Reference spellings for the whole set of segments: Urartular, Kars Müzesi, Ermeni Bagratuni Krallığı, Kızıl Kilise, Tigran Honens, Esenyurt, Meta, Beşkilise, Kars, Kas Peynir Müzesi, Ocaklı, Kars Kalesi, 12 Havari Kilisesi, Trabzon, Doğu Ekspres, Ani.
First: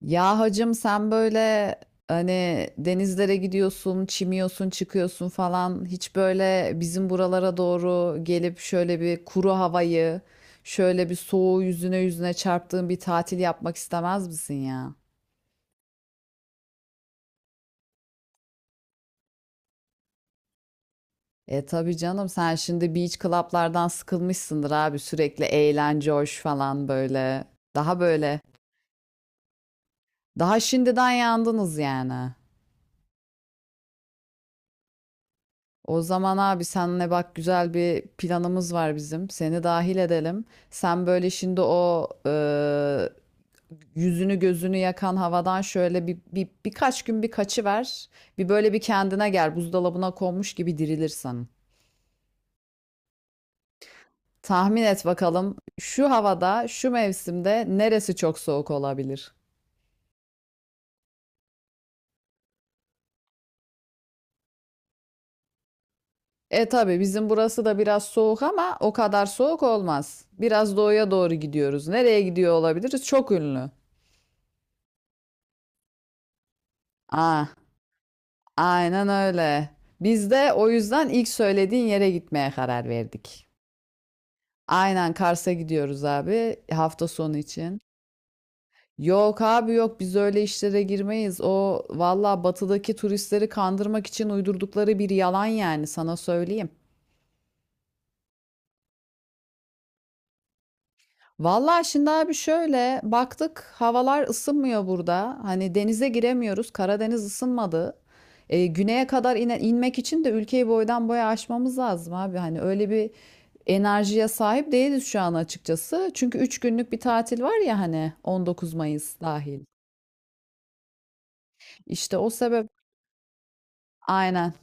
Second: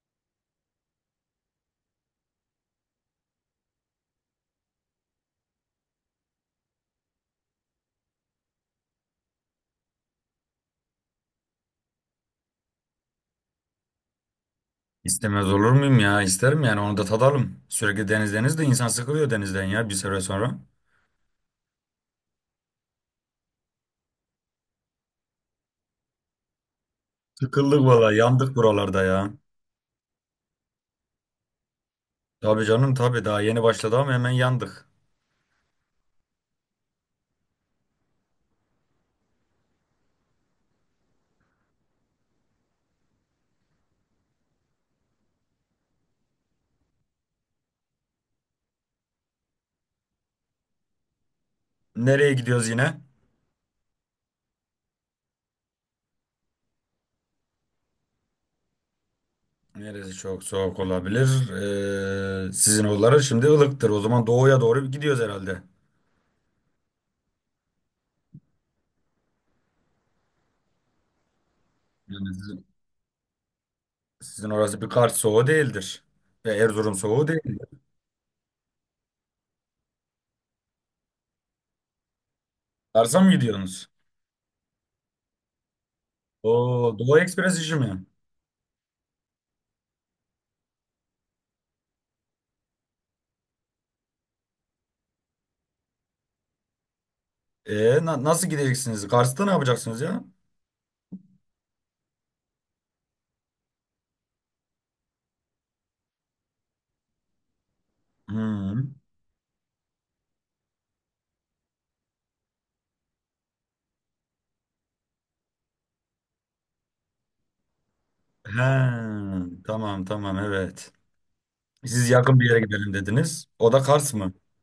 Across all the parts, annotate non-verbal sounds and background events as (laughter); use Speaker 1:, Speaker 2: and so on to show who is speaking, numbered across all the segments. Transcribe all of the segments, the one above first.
Speaker 1: Ya hacım, sen böyle hani denizlere gidiyorsun, çimiyorsun, çıkıyorsun falan, hiç böyle bizim buralara doğru gelip şöyle bir kuru havayı, şöyle bir soğuğu yüzüne yüzüne çarptığın bir tatil yapmak istemez misin ya?
Speaker 2: İstemez olur muyum ya? İsterim yani onu da tadalım. Sürekli deniz deniz de insan sıkılıyor denizden ya bir süre sonra.
Speaker 1: E tabii canım, sen şimdi beach club'lardan sıkılmışsındır abi, sürekli eğlence hoş falan böyle.
Speaker 2: Sıkıldık
Speaker 1: Daha
Speaker 2: valla
Speaker 1: böyle.
Speaker 2: yandık buralarda ya.
Speaker 1: Daha şimdiden yandınız yani.
Speaker 2: Tabii canım tabii daha yeni başladı ama hemen yandık.
Speaker 1: O zaman abi, senle bak güzel bir planımız var bizim. Seni dahil edelim. Sen böyle şimdi o yüzünü gözünü yakan havadan şöyle bir birkaç gün bir kaçıver. Bir böyle bir kendine gel. Buzdolabına konmuş gibi dirilirsen.
Speaker 2: Nereye gidiyoruz yine?
Speaker 1: Tahmin et bakalım, şu havada, şu mevsimde neresi çok soğuk olabilir?
Speaker 2: Neresi çok soğuk olabilir? Sizin oraları şimdi ılıktır. O zaman doğuya doğru gidiyoruz herhalde.
Speaker 1: E tabii, bizim burası da biraz soğuk ama o kadar soğuk olmaz. Biraz doğuya doğru gidiyoruz. Nereye
Speaker 2: Yani
Speaker 1: gidiyor
Speaker 2: sizin,
Speaker 1: olabiliriz? Çok ünlü.
Speaker 2: sizin orası bir Kars soğuğu değildir. Ve Erzurum soğuğu değil.
Speaker 1: Aa. Aynen öyle. Biz de o yüzden ilk söylediğin yere gitmeye karar
Speaker 2: Kars'a mı
Speaker 1: verdik.
Speaker 2: gidiyorsunuz?
Speaker 1: Aynen, Kars'a gidiyoruz abi,
Speaker 2: Oo,
Speaker 1: hafta
Speaker 2: Doğu
Speaker 1: sonu
Speaker 2: Ekspres işi
Speaker 1: için.
Speaker 2: mi?
Speaker 1: Yok abi yok, biz öyle işlere girmeyiz. O valla batıdaki turistleri kandırmak için uydurdukları bir yalan yani, sana söyleyeyim.
Speaker 2: Nasıl gideceksiniz? Kars'ta ne yapacaksınız ya?
Speaker 1: Valla şimdi abi, şöyle baktık, havalar ısınmıyor burada. Hani denize giremiyoruz. Karadeniz ısınmadı. E,
Speaker 2: Hmm.
Speaker 1: güneye kadar inmek için de ülkeyi boydan boya aşmamız lazım abi. Hani öyle bir enerjiye sahip değiliz şu an, açıkçası. Çünkü 3 günlük bir tatil var ya hani, 19
Speaker 2: Ha,
Speaker 1: Mayıs dahil.
Speaker 2: tamam tamam evet. Siz
Speaker 1: İşte o
Speaker 2: yakın bir yere
Speaker 1: sebep,
Speaker 2: gidelim dediniz. O da Kars mı?
Speaker 1: aynen.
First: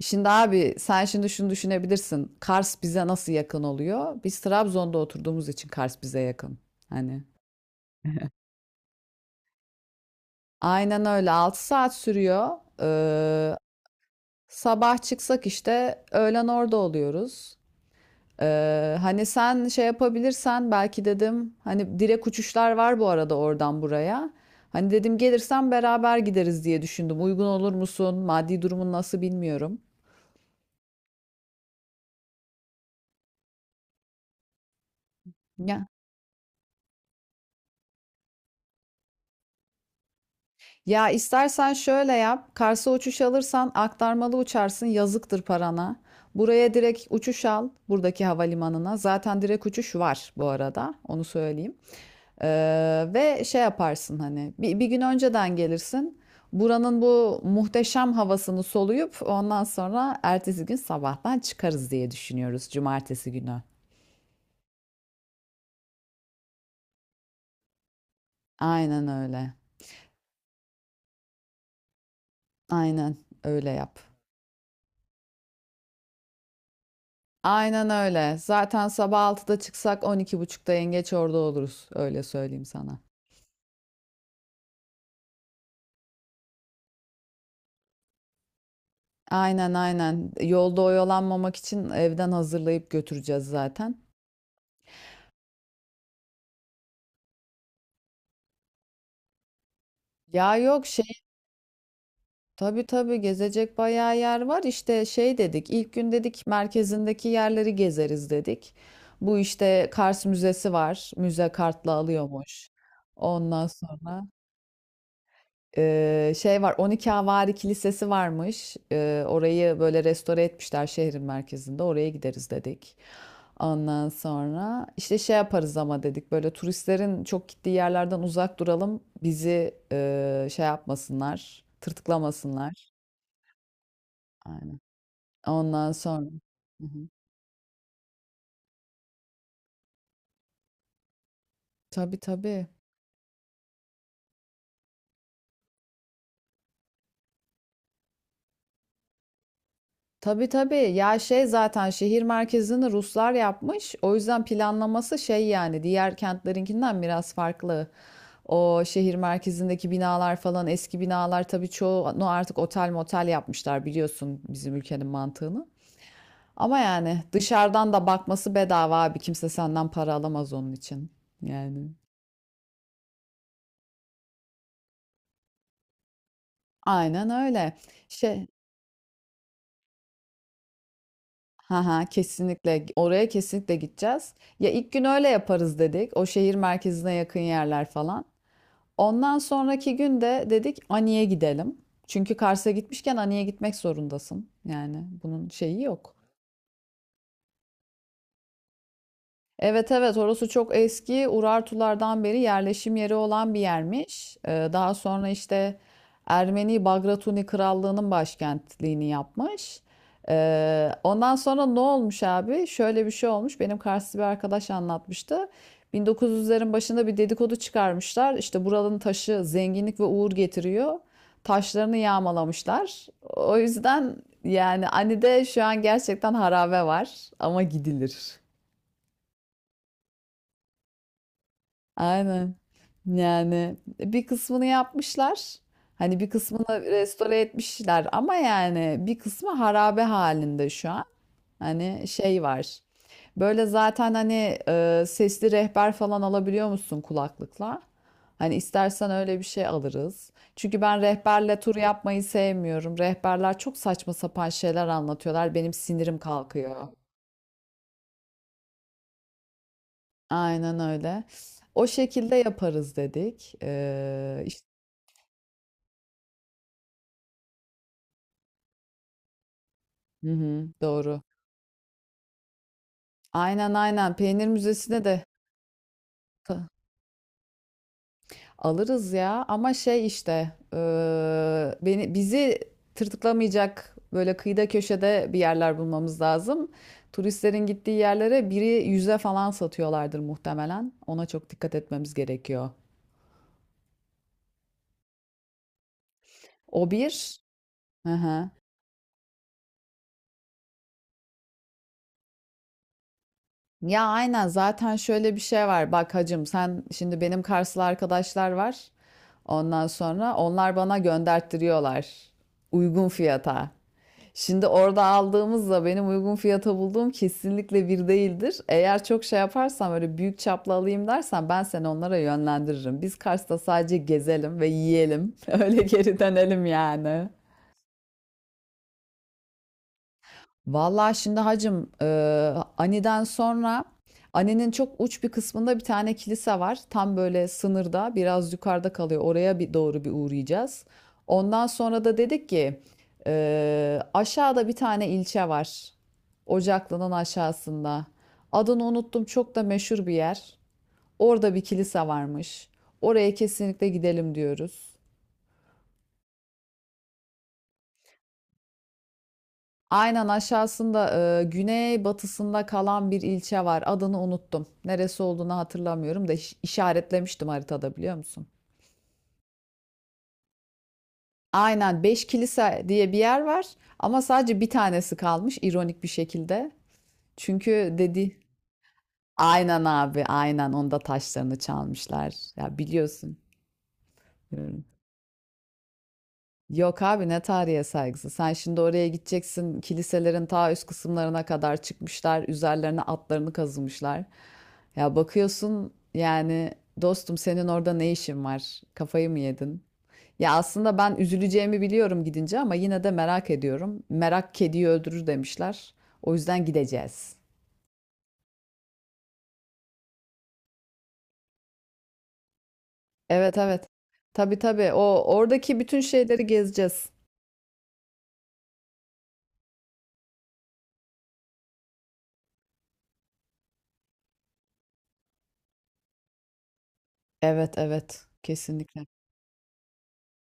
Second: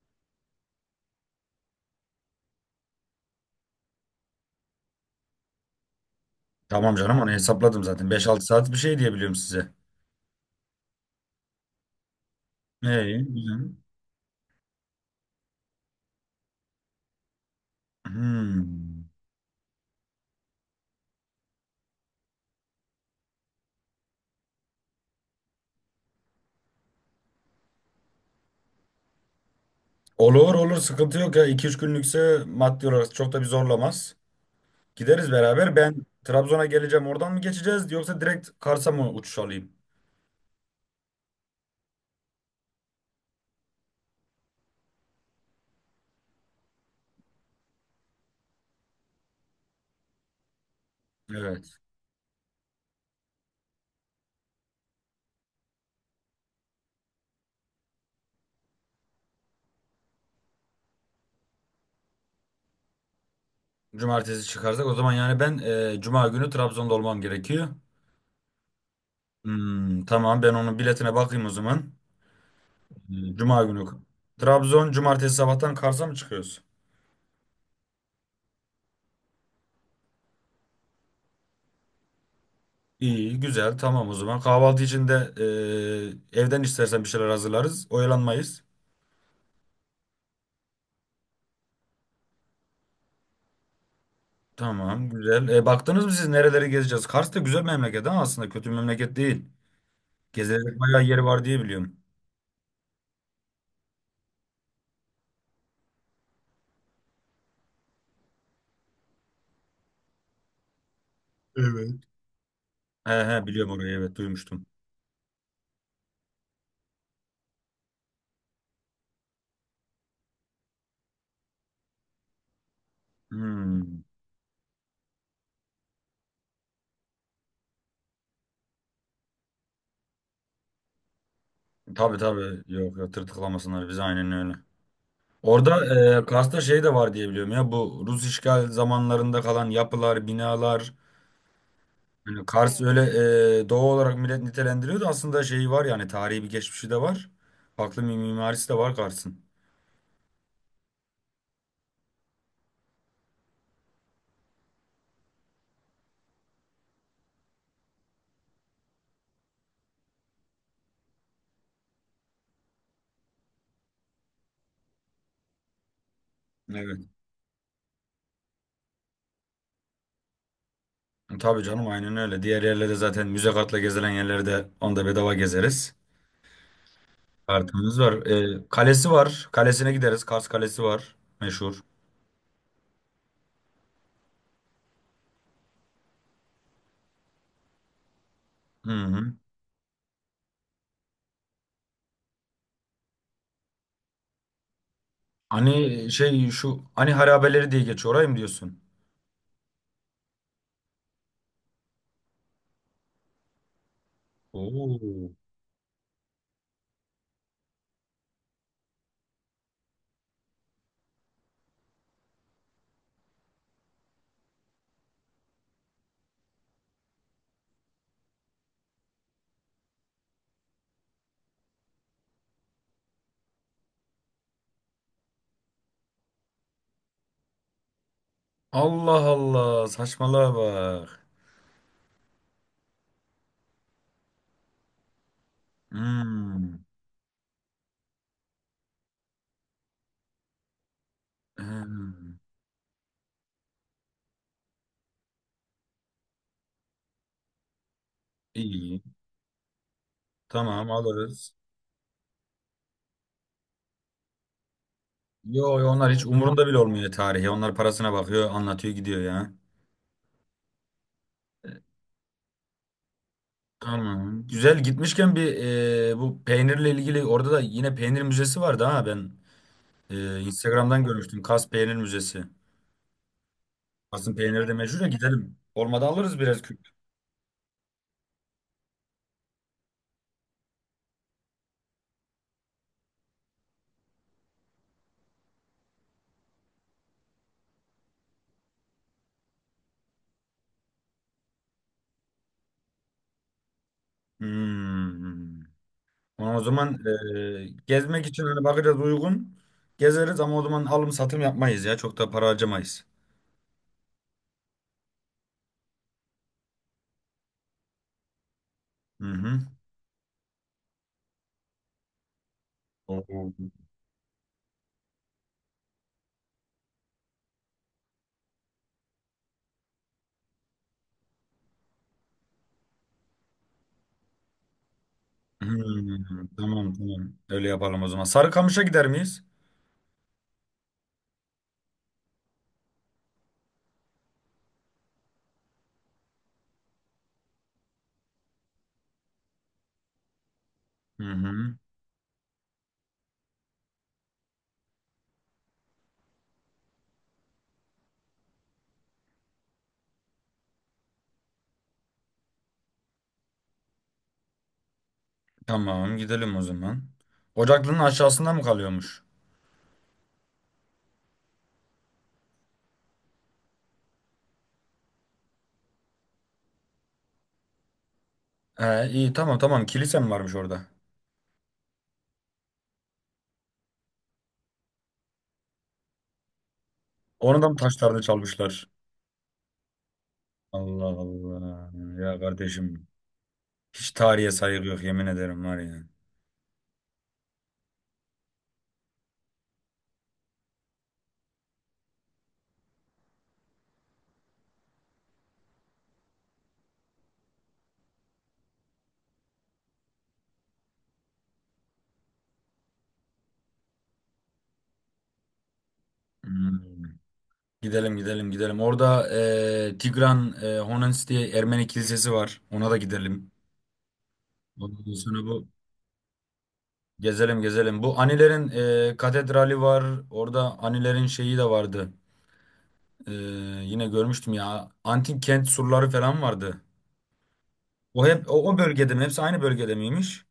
Speaker 1: Şimdi abi, sen şimdi şunu düşünebilirsin. Kars bize nasıl yakın oluyor? Biz Trabzon'da oturduğumuz için Kars bize yakın.
Speaker 2: Tamam canım
Speaker 1: Hani
Speaker 2: onu hesapladım zaten. 5-6 saat bir şey diye biliyorum size.
Speaker 1: aynen öyle. 6 saat sürüyor.
Speaker 2: İyi,
Speaker 1: Ee,
Speaker 2: güzel.
Speaker 1: Sabah çıksak işte öğlen orada oluyoruz.
Speaker 2: Hmm.
Speaker 1: Hani sen şey yapabilirsen belki dedim, hani direkt uçuşlar var bu arada oradan buraya. Hani dedim gelirsen beraber gideriz diye düşündüm. Uygun olur musun? Maddi durumun nasıl, bilmiyorum.
Speaker 2: Olur olur sıkıntı yok ya. 2-3 günlükse maddi olarak çok da bir zorlamaz. Gideriz beraber.
Speaker 1: Ya,
Speaker 2: Ben Trabzon'a geleceğim. Oradan mı geçeceğiz yoksa direkt Kars'a mı uçuş alayım?
Speaker 1: ya, istersen şöyle yap. Kars'a uçuş alırsan aktarmalı uçarsın. Yazıktır parana. Buraya direkt uçuş al, buradaki havalimanına. Zaten direkt uçuş var bu arada. Onu söyleyeyim.
Speaker 2: Evet.
Speaker 1: Ve şey yaparsın hani bir gün önceden gelirsin. Buranın bu muhteşem havasını soluyup ondan sonra ertesi gün sabahtan çıkarız diye düşünüyoruz, cumartesi günü.
Speaker 2: Cumartesi çıkarsak o zaman yani ben Cuma günü Trabzon'da olmam gerekiyor.
Speaker 1: Aynen öyle.
Speaker 2: Hmm, tamam ben onun biletine bakayım o zaman.
Speaker 1: Aynen,
Speaker 2: Hmm, Cuma
Speaker 1: öyle
Speaker 2: günü.
Speaker 1: yap.
Speaker 2: Trabzon cumartesi sabahtan Kars'a mı çıkıyoruz?
Speaker 1: Aynen öyle. Zaten sabah 6'da çıksak 12.30'da yengeç orada oluruz. Öyle söyleyeyim sana.
Speaker 2: İyi, güzel. Tamam o zaman. Kahvaltı için de evden istersen bir şeyler hazırlarız. Oyalanmayız.
Speaker 1: Aynen aynen. Yolda oyalanmamak için evden hazırlayıp götüreceğiz zaten.
Speaker 2: Tamam, güzel. Baktınız mı siz nereleri gezeceğiz? Kars da güzel memleket ama aslında kötü bir memleket değil.
Speaker 1: Ya
Speaker 2: Gezilecek
Speaker 1: yok
Speaker 2: bayağı
Speaker 1: şey
Speaker 2: yeri var diye biliyorum.
Speaker 1: Tabii tabii, gezecek bayağı yer var. İşte şey dedik, ilk gün dedik merkezindeki yerleri gezeriz dedik. Bu işte Kars Müzesi var. Müze kartla
Speaker 2: Evet.
Speaker 1: alıyormuş.
Speaker 2: He he
Speaker 1: Ondan
Speaker 2: biliyorum orayı evet
Speaker 1: sonra
Speaker 2: duymuştum.
Speaker 1: şey var, 12 Havari Kilisesi varmış. Orayı böyle restore etmişler şehrin merkezinde. Oraya gideriz dedik.
Speaker 2: Hmm.
Speaker 1: Ondan sonra işte şey yaparız ama dedik, böyle turistlerin çok gittiği yerlerden uzak duralım. Bizi şey yapmasınlar,
Speaker 2: Tabii tabii
Speaker 1: tırtıklamasınlar.
Speaker 2: yok ya tırtıklamasınlar bizi aynen öyle.
Speaker 1: Aynen.
Speaker 2: Orada
Speaker 1: Ondan sonra.
Speaker 2: Kars'ta şey
Speaker 1: Hı
Speaker 2: de
Speaker 1: hı.
Speaker 2: var diye biliyorum ya bu Rus işgal zamanlarında kalan yapılar, binalar.
Speaker 1: Tabii
Speaker 2: Yani
Speaker 1: tabii.
Speaker 2: Kars öyle doğu olarak millet nitelendiriyordu. Aslında şeyi var yani tarihi bir geçmişi de var. Farklı bir mimarisi de var Kars'ın.
Speaker 1: Tabii tabii. Ya şey, zaten şehir merkezini Ruslar yapmış. O yüzden planlaması şey yani, diğer kentlerinkinden biraz farklı. O şehir merkezindeki binalar falan eski binalar, tabii çoğunu artık otel motel yapmışlar, biliyorsun bizim ülkenin mantığını. Ama
Speaker 2: Evet.
Speaker 1: yani dışarıdan da bakması bedava abi. Kimse senden para alamaz onun için.
Speaker 2: Tabii canım
Speaker 1: Yani.
Speaker 2: aynen öyle. Diğer yerlerde zaten müze kartla gezilen yerlerde onda bedava gezeriz.
Speaker 1: Aynen öyle.
Speaker 2: Kartımız var.
Speaker 1: Şey,
Speaker 2: Kalesi var. Kalesine gideriz. Kars Kalesi var. Meşhur.
Speaker 1: Ha ha, kesinlikle oraya kesinlikle gideceğiz. Ya ilk gün öyle yaparız dedik. O şehir merkezine yakın yerler falan.
Speaker 2: Hı hı.
Speaker 1: Ondan sonraki gün de dedik Ani'ye gidelim. Çünkü Kars'a gitmişken Ani'ye gitmek zorundasın. Yani bunun şeyi
Speaker 2: Hani
Speaker 1: yok.
Speaker 2: şey şu hani harabeleri diye geçiyor orayı mı diyorsun?
Speaker 1: Evet evet, orası çok eski, Urartulardan beri yerleşim yeri olan bir yermiş. Daha sonra
Speaker 2: Oo.
Speaker 1: işte Ermeni Bagratuni Krallığı'nın başkentliğini yapmış. Ondan sonra ne olmuş abi? Şöyle bir şey olmuş. Benim Karslı bir arkadaş anlatmıştı. 1900'lerin başında bir dedikodu çıkarmışlar. İşte buranın taşı zenginlik ve uğur getiriyor. Taşlarını yağmalamışlar. O yüzden yani Ani'de şu an gerçekten harabe var ama gidilir.
Speaker 2: Allah Allah saçmalığa bak.
Speaker 1: Aynen. Yani bir kısmını yapmışlar. Hani bir
Speaker 2: Hmm.
Speaker 1: kısmını restore etmişler ama yani bir kısmı harabe halinde şu an. Hani
Speaker 2: Hmm.
Speaker 1: şey var. Böyle zaten hani sesli rehber falan alabiliyor musun kulaklıkla? Hani
Speaker 2: İyi.
Speaker 1: istersen öyle bir şey alırız. Çünkü
Speaker 2: Tamam
Speaker 1: ben
Speaker 2: alırız.
Speaker 1: rehberle tur yapmayı sevmiyorum. Rehberler çok saçma sapan şeyler anlatıyorlar. Benim
Speaker 2: Yo, yo, onlar
Speaker 1: sinirim
Speaker 2: hiç umurunda bile
Speaker 1: kalkıyor.
Speaker 2: olmuyor tarihi. Onlar parasına bakıyor, anlatıyor, gidiyor ya.
Speaker 1: Aynen öyle. O şekilde yaparız dedik.
Speaker 2: Tamam. Güzel gitmişken bir bu peynirle ilgili orada da yine peynir müzesi vardı ha ben
Speaker 1: Hı hı,
Speaker 2: Instagram'dan
Speaker 1: doğru.
Speaker 2: görmüştüm. Kas Peynir Müzesi.
Speaker 1: Aynen aynen.
Speaker 2: Kas'ın
Speaker 1: Peynir
Speaker 2: peyniri de meşhur
Speaker 1: müzesine
Speaker 2: ya
Speaker 1: de
Speaker 2: gidelim. Olmadı alırız biraz
Speaker 1: ka-
Speaker 2: küp.
Speaker 1: alırız ya. Ama şey işte bizi tırtıklamayacak böyle kıyıda köşede bir yerler bulmamız lazım. Turistlerin gittiği yerlere biri yüze falan satıyorlardır muhtemelen. Ona çok dikkat etmemiz gerekiyor.
Speaker 2: Hmm. Ama o
Speaker 1: O
Speaker 2: zaman
Speaker 1: bir. Hı
Speaker 2: gezmek için
Speaker 1: hı.
Speaker 2: hani bakacağız uygun. Gezeriz ama o zaman alım satım yapmayız ya. Çok da para harcamayız.
Speaker 1: Ya aynen, zaten şöyle bir şey var. Bak hacım, sen şimdi benim Karslı arkadaşlar var.
Speaker 2: Hı hı.
Speaker 1: Ondan sonra onlar bana gönderttiriyorlar. Uygun
Speaker 2: Oo.
Speaker 1: fiyata. Şimdi orada aldığımızla benim uygun fiyata bulduğum kesinlikle bir değildir. Eğer çok şey yaparsam, öyle büyük çaplı alayım dersen, ben seni onlara yönlendiririm. Biz Kars'ta sadece gezelim ve yiyelim. (laughs) Öyle geri
Speaker 2: Hmm,
Speaker 1: dönelim
Speaker 2: tamam
Speaker 1: yani.
Speaker 2: tamam. Öyle yapalım o zaman. Sarıkamış'a gider miyiz?
Speaker 1: Vallahi şimdi hacım, Ani'den sonra Ani'nin çok uç bir kısmında bir tane kilise var. Tam böyle sınırda, biraz yukarıda kalıyor. Oraya bir doğru bir uğrayacağız.
Speaker 2: Hı
Speaker 1: Ondan
Speaker 2: hı.
Speaker 1: sonra da dedik ki aşağıda bir tane ilçe var. Ocaklı'nın aşağısında. Adını unuttum, çok da meşhur bir yer. Orada bir kilise varmış. Oraya kesinlikle gidelim diyoruz.
Speaker 2: Tamam gidelim o zaman. Ocaklının aşağısında mı kalıyormuş?
Speaker 1: Aynen, aşağısında güney batısında kalan bir ilçe var. Adını unuttum. Neresi olduğunu hatırlamıyorum da işaretlemiştim haritada, biliyor musun?
Speaker 2: He iyi tamam tamam kilise mi varmış orada?
Speaker 1: Aynen, Beşkilise diye bir yer var ama sadece bir tanesi kalmış, ironik bir şekilde.
Speaker 2: Onu da mı
Speaker 1: Çünkü
Speaker 2: taşlarda
Speaker 1: dedi,
Speaker 2: çalmışlar?
Speaker 1: aynen abi, aynen onda
Speaker 2: Allah
Speaker 1: taşlarını
Speaker 2: Allah.
Speaker 1: çalmışlar.
Speaker 2: Ya
Speaker 1: Ya
Speaker 2: kardeşim
Speaker 1: biliyorsun.
Speaker 2: hiç tarihe saygı yok yemin ederim var ya.
Speaker 1: Yok abi, ne tarihe saygısı. Sen şimdi oraya gideceksin. Kiliselerin ta üst kısımlarına kadar çıkmışlar. Üzerlerine atlarını kazımışlar. Ya bakıyorsun yani, dostum senin orada ne işin var? Kafayı mı yedin? Ya aslında ben üzüleceğimi biliyorum gidince ama yine de merak ediyorum. Merak kediyi öldürür demişler. O yüzden
Speaker 2: Hmm.
Speaker 1: gideceğiz.
Speaker 2: Gidelim gidelim gidelim. Orada Tigran Honens diye Ermeni kilisesi var. Ona da gidelim.
Speaker 1: Evet evet. Tabii tabii.
Speaker 2: Ondan
Speaker 1: O
Speaker 2: sonra bu.
Speaker 1: oradaki bütün şeyleri gezeceğiz.
Speaker 2: Gezelim gezelim. Bu Anilerin katedrali var. Orada Anilerin şeyi de vardı. E, Yine görmüştüm ya. Antik kent surları falan vardı.
Speaker 1: Evet
Speaker 2: O
Speaker 1: evet.
Speaker 2: hep o
Speaker 1: Kesinlikle.
Speaker 2: bölgede mi? Hepsi aynı bölgede miymiş?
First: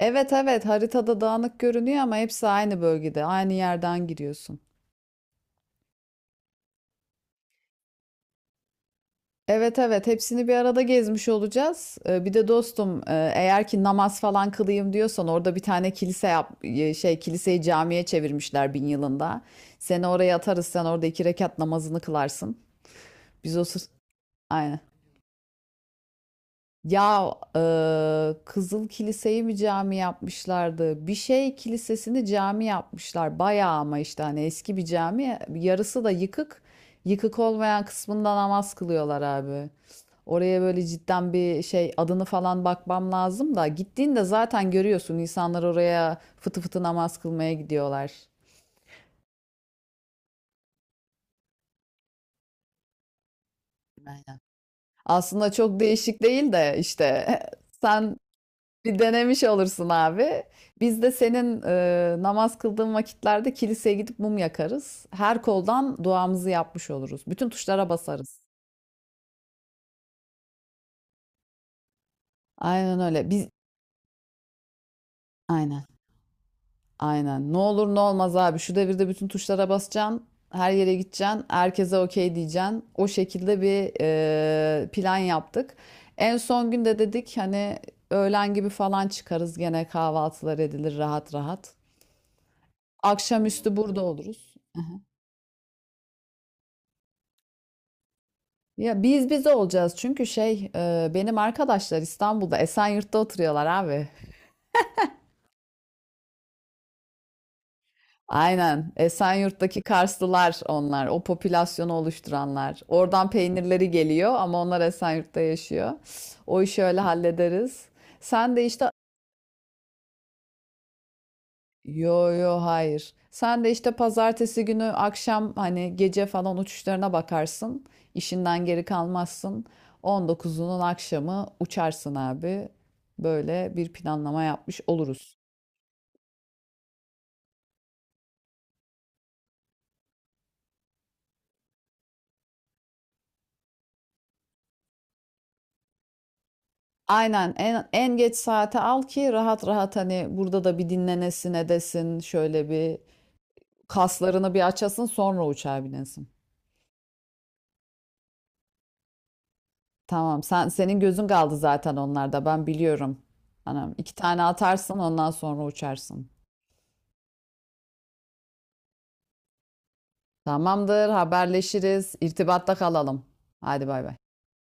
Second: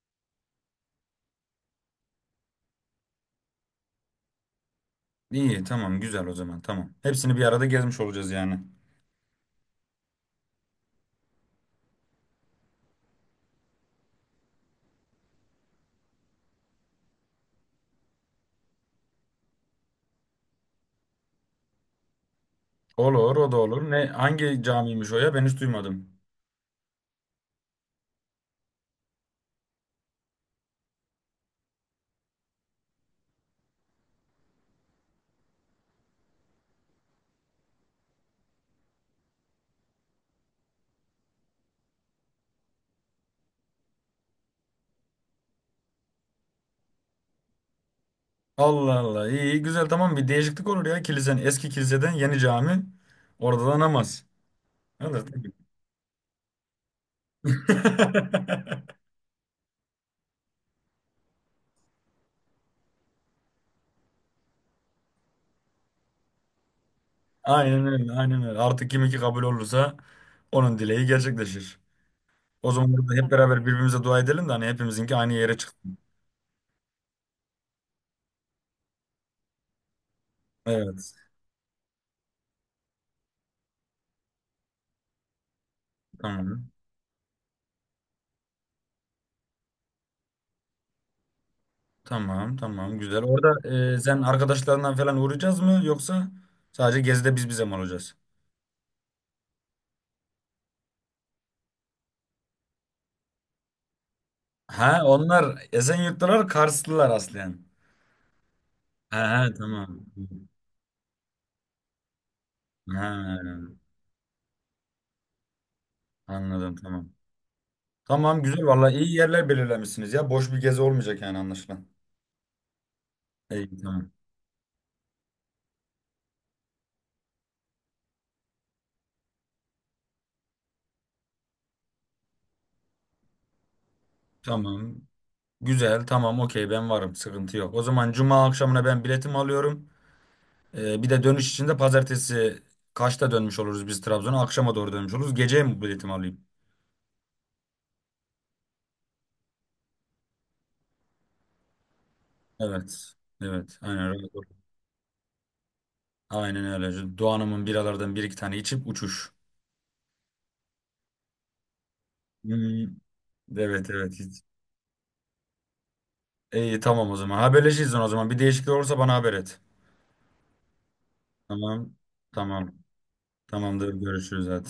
Speaker 1: Evet evet, haritada dağınık görünüyor ama hepsi aynı bölgede, aynı yerden giriyorsun.
Speaker 2: İyi tamam güzel o zaman tamam. Hepsini bir arada gezmiş olacağız yani.
Speaker 1: Evet evet, hepsini bir arada gezmiş olacağız. Bir de dostum, eğer ki namaz falan kılayım diyorsan, orada bir tane kilise şey, kiliseyi camiye çevirmişler 1000 yılında. Seni oraya atarız, sen orada 2 rekat namazını kılarsın.
Speaker 2: Olur o da
Speaker 1: Biz o sır...
Speaker 2: olur. Ne hangi camiymiş o ya? Ben hiç duymadım.
Speaker 1: Ya Kızıl Kilise'yi bir cami yapmışlardı? Bir şey kilisesini cami yapmışlar. Bayağı ama işte hani eski bir cami. Yarısı da yıkık. Yıkık olmayan kısmında namaz kılıyorlar abi. Oraya böyle cidden bir şey, adını falan bakmam lazım da. Gittiğinde zaten görüyorsun, insanlar oraya fıtı fıtı namaz kılmaya gidiyorlar.
Speaker 2: Allah Allah iyi iyi, güzel tamam bir değişiklik olur ya kilisen eski kiliseden yeni cami. Orada da namaz.
Speaker 1: Aynen.
Speaker 2: Olur.
Speaker 1: Aslında çok değişik değil de işte (laughs) sen
Speaker 2: (laughs)
Speaker 1: bir denemiş olursun abi. Biz de senin namaz kıldığın vakitlerde kiliseye gidip mum yakarız. Her koldan duamızı yapmış oluruz. Bütün
Speaker 2: Aynen
Speaker 1: tuşlara
Speaker 2: öyle,
Speaker 1: basarız.
Speaker 2: aynen öyle. Artık kim iki kabul olursa onun dileği gerçekleşir. O zaman
Speaker 1: Aynen
Speaker 2: burada hep
Speaker 1: öyle. Biz
Speaker 2: beraber birbirimize dua edelim de hani hepimizinki aynı yere çıktı.
Speaker 1: aynen. Aynen. Ne olur ne olmaz abi. Şu devirde bütün tuşlara basacaksın. Her yere
Speaker 2: Evet,
Speaker 1: gideceksin. Herkese okey diyeceksin. O şekilde bir plan yaptık. En
Speaker 2: tamam.
Speaker 1: son günde dedik hani öğlen gibi falan çıkarız. Gene kahvaltılar edilir rahat rahat.
Speaker 2: Tamam, tamam. Güzel. Orada
Speaker 1: Akşamüstü burada
Speaker 2: sen
Speaker 1: oluruz.
Speaker 2: arkadaşlarından falan uğrayacağız mı yoksa sadece gezide biz bize mi olacağız?
Speaker 1: Ya biz olacağız çünkü şey, benim arkadaşlar İstanbul'da Esenyurt'ta oturuyorlar abi.
Speaker 2: Ha, onlar Esenyurtlular, Karslılar aslen.
Speaker 1: Aynen,
Speaker 2: Ha, ha,
Speaker 1: Esenyurt'taki
Speaker 2: tamam.
Speaker 1: Karslılar onlar, o popülasyonu oluşturanlar.
Speaker 2: Ha,
Speaker 1: Oradan peynirleri geliyor ama onlar Esenyurt'ta yaşıyor. O
Speaker 2: anladım,
Speaker 1: işi öyle
Speaker 2: tamam.
Speaker 1: hallederiz.
Speaker 2: Tamam,
Speaker 1: Sen
Speaker 2: güzel.
Speaker 1: de işte.
Speaker 2: Vallahi iyi yerler belirlemişsiniz ya. Boş bir gezi olmayacak yani anlaşılan.
Speaker 1: Yo yo hayır. Sen de
Speaker 2: İyi,
Speaker 1: işte
Speaker 2: tamam.
Speaker 1: pazartesi günü akşam hani gece falan uçuşlarına bakarsın. İşinden geri kalmazsın. 19'unun akşamı uçarsın abi. Böyle bir planlama yapmış
Speaker 2: Tamam.
Speaker 1: oluruz.
Speaker 2: Güzel, tamam, okey, ben varım, sıkıntı yok. O zaman cuma akşamına ben biletimi alıyorum. Bir de dönüş için de pazartesi kaçta dönmüş oluruz biz Trabzon'a? Akşama doğru dönmüş oluruz. Geceye mi biletimi alayım?
Speaker 1: Aynen, en geç saate al ki rahat rahat hani burada da bir dinlenesin edesin. Şöyle bir
Speaker 2: Evet, evet, aynen öyle.
Speaker 1: kaslarını bir açasın, sonra uçağa binesin.
Speaker 2: Aynen öyle. Doğan'ımın biralardan bir iki tane içip uçuş.
Speaker 1: Tamam, sen senin gözün kaldı zaten onlarda, ben
Speaker 2: Hmm,
Speaker 1: biliyorum.
Speaker 2: evet,
Speaker 1: Anam iki
Speaker 2: evet.
Speaker 1: tane atarsın, ondan sonra uçarsın.
Speaker 2: İyi, tamam o zaman. Haberleşiriz o zaman. Bir değişiklik olursa bana haber et.
Speaker 1: Tamamdır,
Speaker 2: Tamam,
Speaker 1: haberleşiriz.
Speaker 2: tamam.
Speaker 1: İrtibatta kalalım. Hadi
Speaker 2: Tamamdır,
Speaker 1: bay bay.
Speaker 2: görüşürüz hadi.